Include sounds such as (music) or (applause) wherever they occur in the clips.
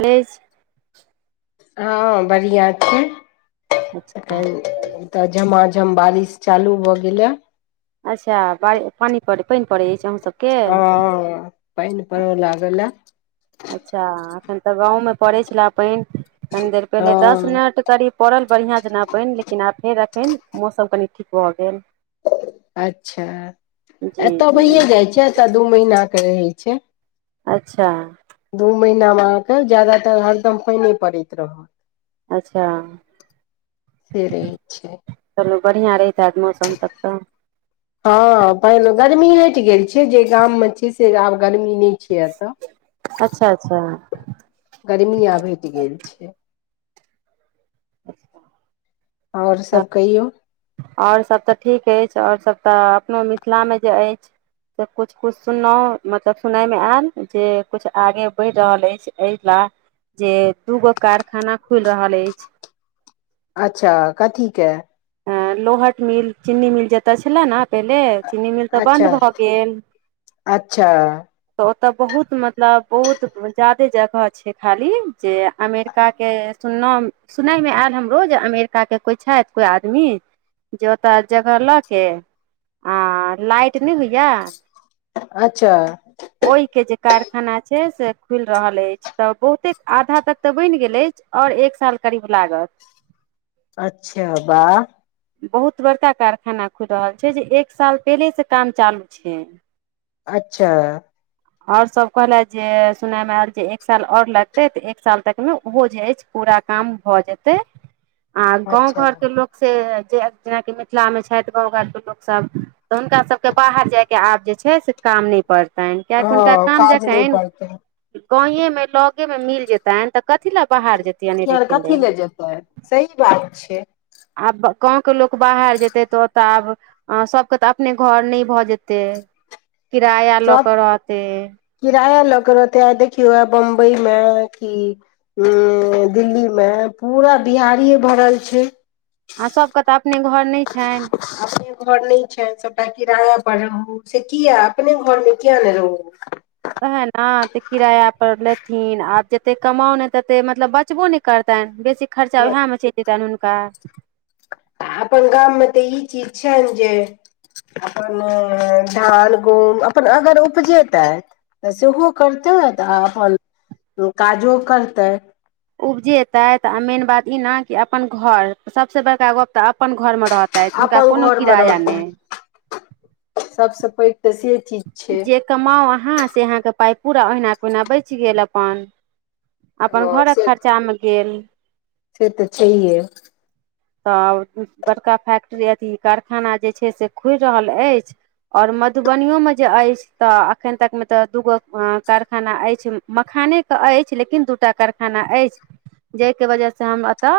ने स। हँ बढ़िआँ छी तन। तऽ झमाझम बारिश चालू भऽ गेले। अच्छा पाइनी पड़ पानि पड़ैत अछि अहूँसभ। हाँ पइन पड़ लागल। अच्छा एखन तऽ गाँवमे पड़ैत छलए पानि कनि देर पहिले दस हँ मिनट करीब। पड़ल बढ़िया जेना पइन लेकिन आब फेर अखन मौसम कनि ठीक भऽ गेल अच्छा जी एतह जी भहिए जाइ छै, एतह दू महीना के रहै छै अच्छा दू महीना मे अहा के ज्यदातर हरदम पइने पड़ैत रहल अच्छा। से रहै छय चलू बढ़िया रहित मौसम तब त हँ पहिल गर्मी हैट गेल छै। जे गाम में छै। से आब गर्मी नहि छिय। तऽ अच्छा अच्छा गर्मी आब हैट गेल छै। और सब कहियो। और सब त ठीक अछि। और सब तऽ अपनो मिथिला में जे अइछ त कुछ कुछ सुन्नो मतलब सुनाइ मे एल जे किछ। आगे बढ़ि रहल अछि। एहि लए जे दू गो कारखाना खुल रहल अछि। अच्छा क थीक के अ लोहट मिल चीन्नी मिल जत छले न। पहिले चीनी मिल तऽ बदं अच्छा भऽ गेल। अच्छा तऽ ओत्त बहुत मतलब बहुत ज्यादे जगह छै। खाली जे अमेरिकाके सुन्नव सुनय मे एल हमरो जे अमेरिका के कोइ छथि। कोइ आदमी जे ओतऽ जगह लऽ के आ लाइट नय होइया अच्छा। ओइ के जे कारखाना छै। से खुलि रहल अछि। तऽ बहुते आधा तक तऽ बनि गेल अछि। और एक साल करीब लागत। अच्छा बाह। बहुत बड़का कारखाना खुल रहल छै। जे एक साल पहिले से काम चालू छै। अच्छा। और सब कहलैथ जे सुनायमे आयल जे एक साल और लगते तऽ एक साल तक मे ओहो जे अछि। पूरा काम भऽ जेतै। आ गाँंव अच्छा घर के लोक से जे जेनाकि मिथिलामे छैथ। गाँव घरके लोकसब तऽ हुनका सभके बाहर जायके आब जे छै। से काम नय पड़तैन। किया कि हुनका हँ काम (unintelligible) काज नहि जतैन पड़तै गावें मे लगे मे मिल जेतैन तऽ कथी लए बाहर जतैय अनेरेे के ल तऽ सही बात छै। आब गाँव के लोक बाहर जेतै तौव तऽ आब अहा सबके तऽ अपने घर नहीं भऽ जेतै किराया लऽ सब के रहते। किराया लग रहतै। आई देखियै बम्बई में किी- दिल्ली मे पूरा बिहारिए भरल छै। आ सबके तऽ अपने घर नहि छैन। (unintelligible) अी घर नहि छनि सबटा किराया पर रहू से कीया अपने घर मे किया ने रहू। ओएह न से किराया पर लेथिन। आब जतेक कमाउ ने तते मतलब बचबो ने करतैन बेसी खर्चा ओएह में चलि जेतन हुनका। अपन गाममे तऽ ई चीज छैन जे अपन मोन धान गूम अपन अगर उपजैतै। तऽ सेहो करतै तऽ आ अपन काजो करतै। उपजेते त मेन बात इ ने क अपन घर सबसे बड़का गप त अपन घर मे रहताै तुनका अपन कोनो किराया नहि। सबस पैघ तऽ से चीज छै। जे कमाउ अहाँ से अहाँके पाइ पूरा ओहिना के ओहिना बचि गेल। अपन अपन हँ घरक से खर्चामे गेल। से तऽ छैे। तऽ बड़का फैक्ट्री अथी कारखाना जे छै। से खुलि रहल अछि। और मधुबनो में जे अछि। तऽ एखन तक मे तऽ दूगो कारखाना अछि। मखाने के अछि। लेकिन दूटा कारखा खाना अछि जाहिके वजहसँ हम एतऽ।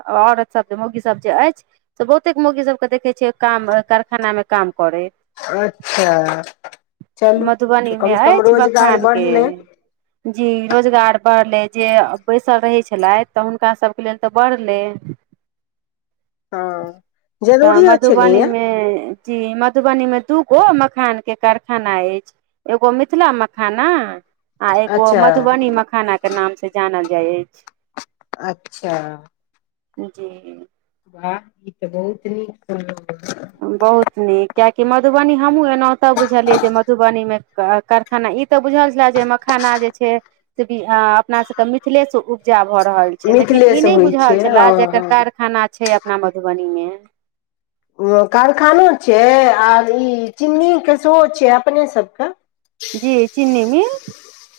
औत सब जे मुर्गी सब जे अछि। त बहुते मुर्गी सबके देखे छियै काम कारखाना में काम करे। अच्छा चलू मधुबनीमे कम से कम अछि रोजगार बखानके। बढ़लै जी रोजगार बढ़लै जे बैसल रहै छलथि तऽ हुनका सभके लेल तऽ बढ़लै। हँ। तऽ जरूरियो मधुबनी छलैया मे जी मधुबनी मे दूगो मखान के कारखाना अछि। ए गमि छल मखाना। आ एगो अच्छा मधुबनी मखाना के नाम से जानल जाय अछि। अच्छा। जी। वाह ई तऽ बहुत नीक सुनल। बहुत नीक कियकि मधुबनी हमहूँ एनाहुतऽ बुझलियै जे मधुबनीम। कारखाना ई तऽ बुझल छलए जे मखाना जे छै से। अपना सबके मिथिले से उपजा भऽ रहल छै लेकिन ई मिथिलेसँ नहि होइ छै बुझल छले हँ जेर हँ कारखाना। छै अपना मधुबनी मे। कारखानो छै आर ई चिन्नीीक के सेहो छै अपने सबके। जी चिन्नीमेी।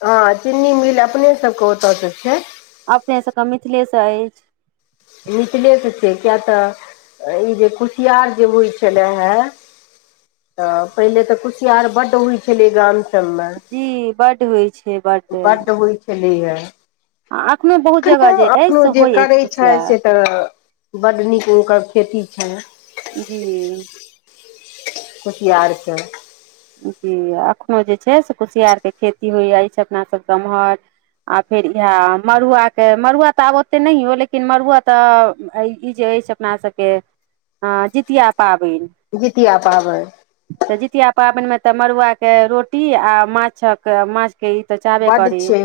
हँ चीनी मिल अपने सबके ओतय त छै। अपने सबके मिथिलेसँ अछि। निचलिय से छै क्या तऽ। ई जे कुसियार जे होइ छलै हे। तऽ पहिले तऽ कुशियार बड्ड होइ छलै गाम। जी बड्ड होइ छै बड्ड बढ़ होई खेल है। आ अखने बहुत जगह जे अछि से होय अछि करै छथि कुशियार। से तऽ बड नीक हनकर खेती छ। जी। कुसियारके। जी एखनो जे छै से कुसियारके खेती होइ अछि अपनासभ गम्हर। आओ फेर इएह मड़ुआके मड़ुआ तऽ आब ओतेक नहि हो लेकिन मड़ुआ तऽ ई जे अ से। अपना सबके अ जितिया पाबनि। जीितआ पाबै। तऽ जितिया पाबनिमे तऽ मड़ुआके रोटी आ माछक माछ। क त। बड्ड छै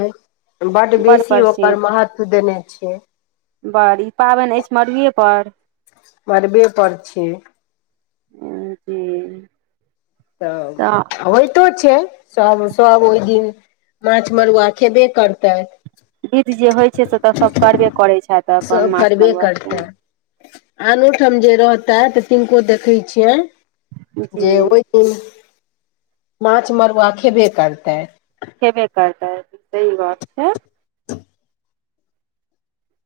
बड्ड बेसी प्रसिद्ध ओकर महत्व देने छै। बड़ ई पाबनि अछि मड़ुएपर्। मरबे पर छी। हाॅ दी। तअब होइत। तो छै, सब- सब ओहि दिन माछ मरुआ खेबे करतैय विध जे होइत छै से तऽ सभ करबे करैत छथि अप्पन माछ मरुआ के। आनोठाम जे रहतैथ तिनको देखैय छियनि जी जे ओहि उफ़, माछ मरूआ खेबे करतैय। खेबे करतै, सही बात छै।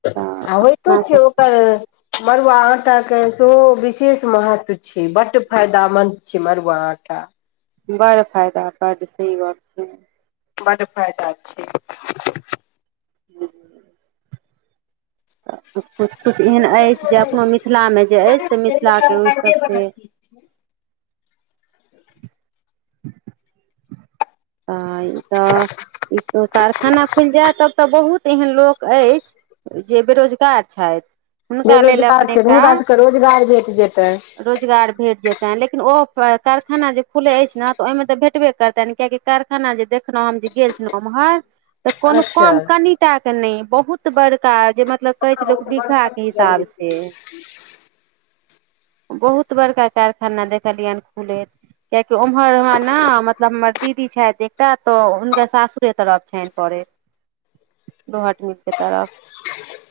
तऽ आ होइ तो अपना छै ओ (inaudible) मरूआ आटाके सेहो विशेष महत्व छै, बड फायदामन्द छै मड़ुआ आटा। बड़ फायदा, बड से ई गप्प। बड फायदा छै। (inaudible) तऽ किछु- किछु एहन अछि जे अपनो मिथिलामे जे अछि, से मिथिलाके ओ सभ से तऽ ई तऽ ई त कारखाना खुलि जायत, त ओतअऽ बहुत एहन लोक अछि, जे बेरोजगार छैथि। बेरोजगार छै हुनका जेका रोजगार भेट जेतैन। रोजगार भेट जेतनि, लेकिन ओ कारखाना जे खुलै अछि ने तऽ ओहिमे तऽ भेटबे करतनि कियाकि कारखाना जे देखलहुँ हम जे गेल छलहुँ उम्हर, तऽ कोनो अच्छा कम कनि टा के नहि बहुत बड़का जे मत मतलब कहै हँ छै ओ लोक, तऽ बीघा बड़का के खुजल हिसाब से। जेतै। बहुत बड़का कारखाना देखलियनि खुलैत। किआकि ओम्हर हमा न मतलब हमर दीदी छैथ एकटा त, हुनके सासुरे तरफ छनि परै। लोहट मील के तरफ।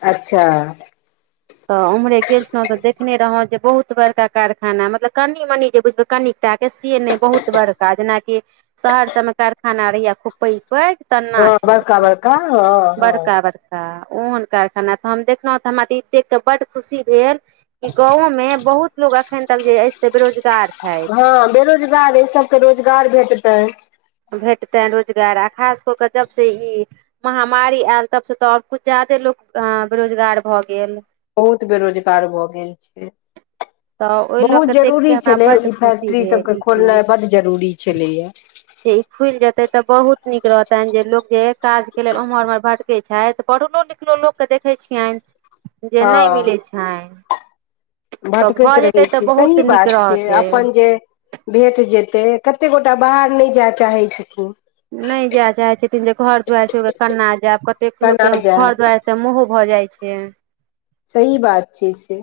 अच्छा तऽ उम्हरे गेल छलौउ तऽ देखने रहौं जे बहुत बड़का कारखाना, मतलब कनि मनी जे बुझबै कनिकटा के से नहि बहुत बड़का, जेनाकि शहर सबमे कारखाना रहैय खूब पैग- पैग हँ तेना बड़का छले बड़का हँ हँ बड़का- बड़ का, ओहन कारखाना तऽ हम देखलहुँ तऽ हमरा देख-देख कऽ बड खुशी भेल। की गांवो में बहुत लोग अखन तक जे अइछ से बेरोजगार छैय। हाँ बेरोजगार एहि सबके रोजगार भेटतैय। भेटतैय रोजगार, आ खास कऽ कऽ जब से ई महामारी आयल तब से त, कुछ ज्यादे लोक अए बेरोजगार भऽ गेल। बहुत बेरोजगार भऽ गेल छे। तऽ ओहि लऽ के बहुत देख जरूरी के हमरा छलै बड्ड ई खुशी फैक्ट्री सभके भेल ई चीज खोलनाइ बड जरूरी छलैया। जे ई खुलि जेते तऽ बहुत नीक रहतैन जे लोग जे काज केे लेल उम्हर- उम्हर भट के छैथ, पढ़लो लिखलो लोकके देखै छियनि, जे नहि हँ मिलै छैनि। भटकैत रहै छी सही नीक बात छैियै, रहतै अप्पन जे भेट जेतै, कते गोटा बाहर नहि जाय चाहै छथिन। नहि जाय चाहे छथिन जे घर दुआरि छोरि क केना जायब, कतेक लोक केना के घर जायब दुआारि स मोहो भऽ जाइ छीयै। सही बात छै से।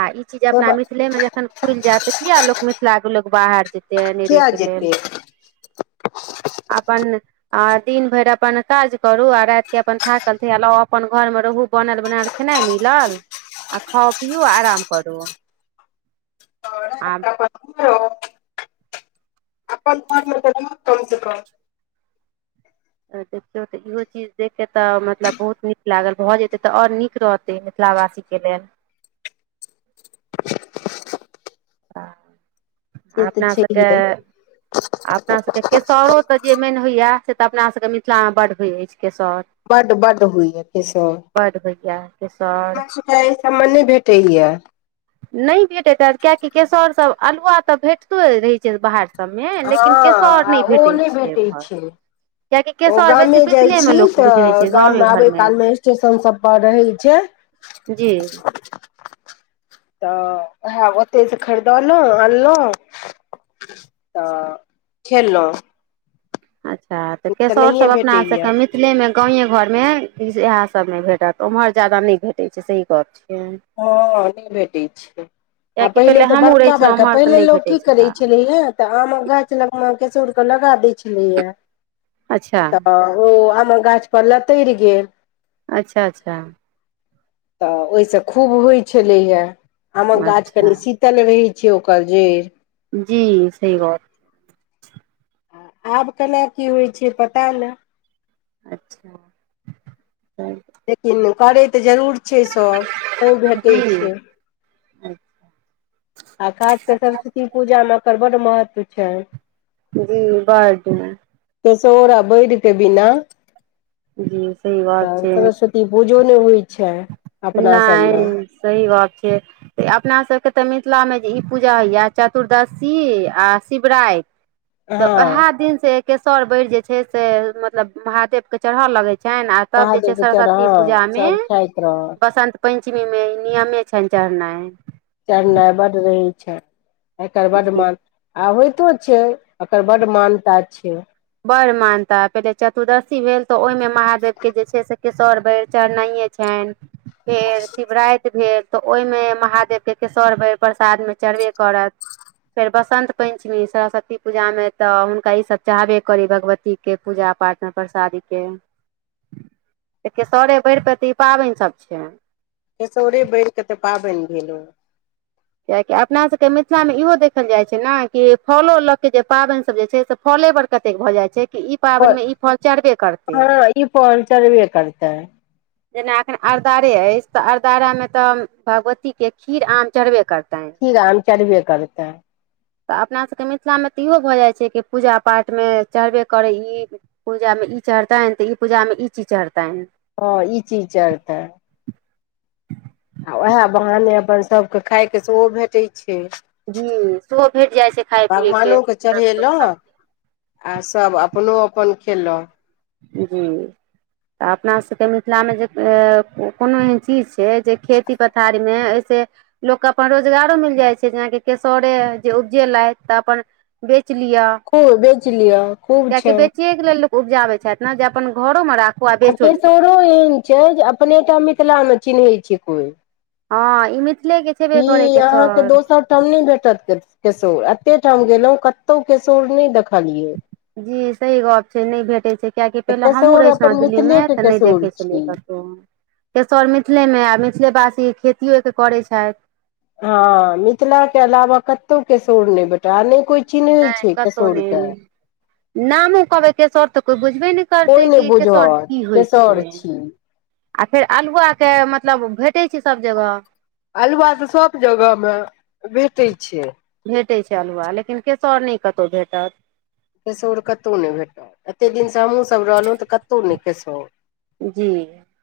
आ ई चीज अपना सब मिथिले में जखन खुलि जायत, त किया लोक मिथिला के लोग बाहर जेत ध्यानि रहै किया के लेल। जेतै आपनय आ दिन भरि अपन काज करू आ राति के अपन थाकल देह अपन घरमे रहू बनल बनायल खेनाए मिलल आ खाऊ पिउ आराम करू आ (unintelligible) अपन घरमे त रहू कम से कम। देखियौ तऽ इहो चीज देख के तऽ मतलब बहुत नीक लागल भऽ जेते तऽ आओर नीक रहत। मिथिलावासी के लेल। तऽ से तऽ अपना सभके छैहे आ अपनासभके केसौर तऽ जे मेन होइए से तऽ अपनासभके मिथिलामे बड्ड होइत अछि केसौर। बड बड होइये केसौर। बड होइये केसौर। हमरा सबके एहि सबमे नहि भेटैया। नहि भेटैत हेत कियकि केसौर त अल्हुआ तऽ भेटतो रहैत छै ने बाहर सबमे हँ लेकिन केसौर आ नहि ओ भेटै छै भेटै एम्हर। छै कियेकि ओ केसौर बेसी गामे जाइ मिथिले में छी लोक बुझै तऽ छै गामे गाममे आबै घरमे। कालमे स्टेशन सब पर रहै छै जी। तऽ उएह ओतहिसँ खरीदलहुँ आनलहुँ तऽ खेलहुँ। अच्छा तऽ केसौर सब नहिए अपना आपमें भेटैए का मिस थिलेमें गाँवे घरमे इएह सब में भेटत ओम्हर जादा नहि भेटै छै सही गप छियै। हँ नहि भेटैत छै। आ कियाकि पहिले तऽ हमहूँ रहै बड़का छलहुँ बड़का ओम्हर तऽ पहिले नहि लोक भेटै की छलए करैत छलैए तऽ आमक गाछ लग मे केसौर के लगा दै छलैया। अच्छा तऽ ओ आम गाछ पर लतरि गेल। अच्छा अच्छा। तऽ ओहि से खूब होइत छलैया आमक गाछ अच्छा कनी शीत तल रहैछै ओकर जे जी सही बात आब केना की होइत छै पता नहि। (inaudible) लेकिन करै तऽ जरूर छै सभ तैँ भेटैत जी छै। आ खासककर सरस्वती पूजामे ओकर बड्ड महत्व छै। जी बड। केसौर आ बैर के बिना जी सही बात छै (inaudible) ई पूजो नहि होइ छै। अपना सभमे नहि सही बात छै। तऽ अपनासभके तऽ मिथिलामे जे ई पूजा होइए चतुर्दशी आ शिवराति (inaudible) तऽ हँ उएह दिनसँ इ केसौर बैर जे छै से मतलब महादेवके चढ़य लगैत छनि आ तब जे छै महादेव के किए नऽ हऽ सब खाइत रहऽ। बसंत पंचमी मे नियमे छनि चढ़नाइ। चढ़नाइ बड रहै छैन एकर बड जी म आ होइतो छै एककर बड्ड मान्यता छै। बड़ मानता पहिले चतुर्दशी भेल तऽ ओहिमे महादेवके जे छै से केसौर बैर चढ़नाइये छनि फेर शिवराति भेल। तऽ ओहिमे महादेवके केसौर बैर प्रसादमे चढ़बे करत फेर बसन्त पंचमी सरस्वती पूजा में तऽ हुनका ई सब चाहबे करी भगवतीके पूजा पाठमे प्रसादीक के। केसौर बैर पें त ई पाबैन सब छै केसौरे बैर के तऽ पाबनि भेल ओ कियाकि अपना सबके मिथिलामे इहो देखल जाइत छै ने कि फलो लऽके जे पाबैनसब जे छै से फले पर कतेक भऽ जाइ छै कि ई ओ पाबैनमे ई फल चढ़बे करतै हँ ई फल चढ़बे करतै जेना अखन अरदारे अछि तऽ अरदारा में तऽ भगवती के खीर आम चढ़बे करते। खीर आम चढ़बे करतै तऽ अपना सभके मिथिलामे तऽ इहो भऽ जाय छै कि पूजा पाठमे चढ़बे करै ई पूजा मे ई चढ़तनै तऽ ई पूजा मे ई चीज चढ़तनै हँ ई चीज चढ़तै आ ओहे बहाने अपन सभके खायके सेहो भेटै छै। जी सेहो भेट जाइ छै खाय पियै के भगवानोके सब चढ़ेलहुँ (unintelligible) आ सब अपनो अपन खेलौ जी तऽ अपना सबके मिथिलामे जे ए-ए कोनो एहन चीज छै। जे खेती पथारीमे एहिस लोकके अपन रोजगारो मिल जाइ छै जेनाकि केसौरे जे उपजेलथि तऽ अपन बेच लिय। खूब बेच लिय खूब छै। बेचिये के लेल लोक उपजाबे छथि ने जे अपन घरो में राख आ केशोरो एहन छै जे अपनेटा मिथिलामे चिन्है छै कोइ हँ ई मिथिले के ई अहाँके दोसर ठाम नहि भेटत केशोर एते ठाम गेलु कतौ केशोर नै देखलियै। जी सही गप छै नहि भेटै छै। किएकि पहिले हमहूँ केसौर रहै छलु है अपन दिल्लीमे मिथिलेके तऽ नहि केसौर देखै छलियै छी कतौ केशोर मिथिलेमे आ मिथिले वासी खेतियो एकर करै छथि। हँ मिथिला के अलावा कतौ केशोर नहि भेटत नहि कोइ चिन्है छै केशौर के नामे कहबै केशोर तऽ कोई बुझबे ने कोइ करते नहि कि केशोर बुझत की होइ केसौर छै छी आ फेर अल्हुआ के मतलब भेटै छै सभ जगह अल्हुआ तऽ सब जगह में भेटै छै। भेटै छै अल्हुआ लेकिन केशोर नहि कतौ भेटत। केशोर कतौ नै भेटल एते दिनसँ हमहु सब रहलहुँ तऽ कतौ नहि केशोर जी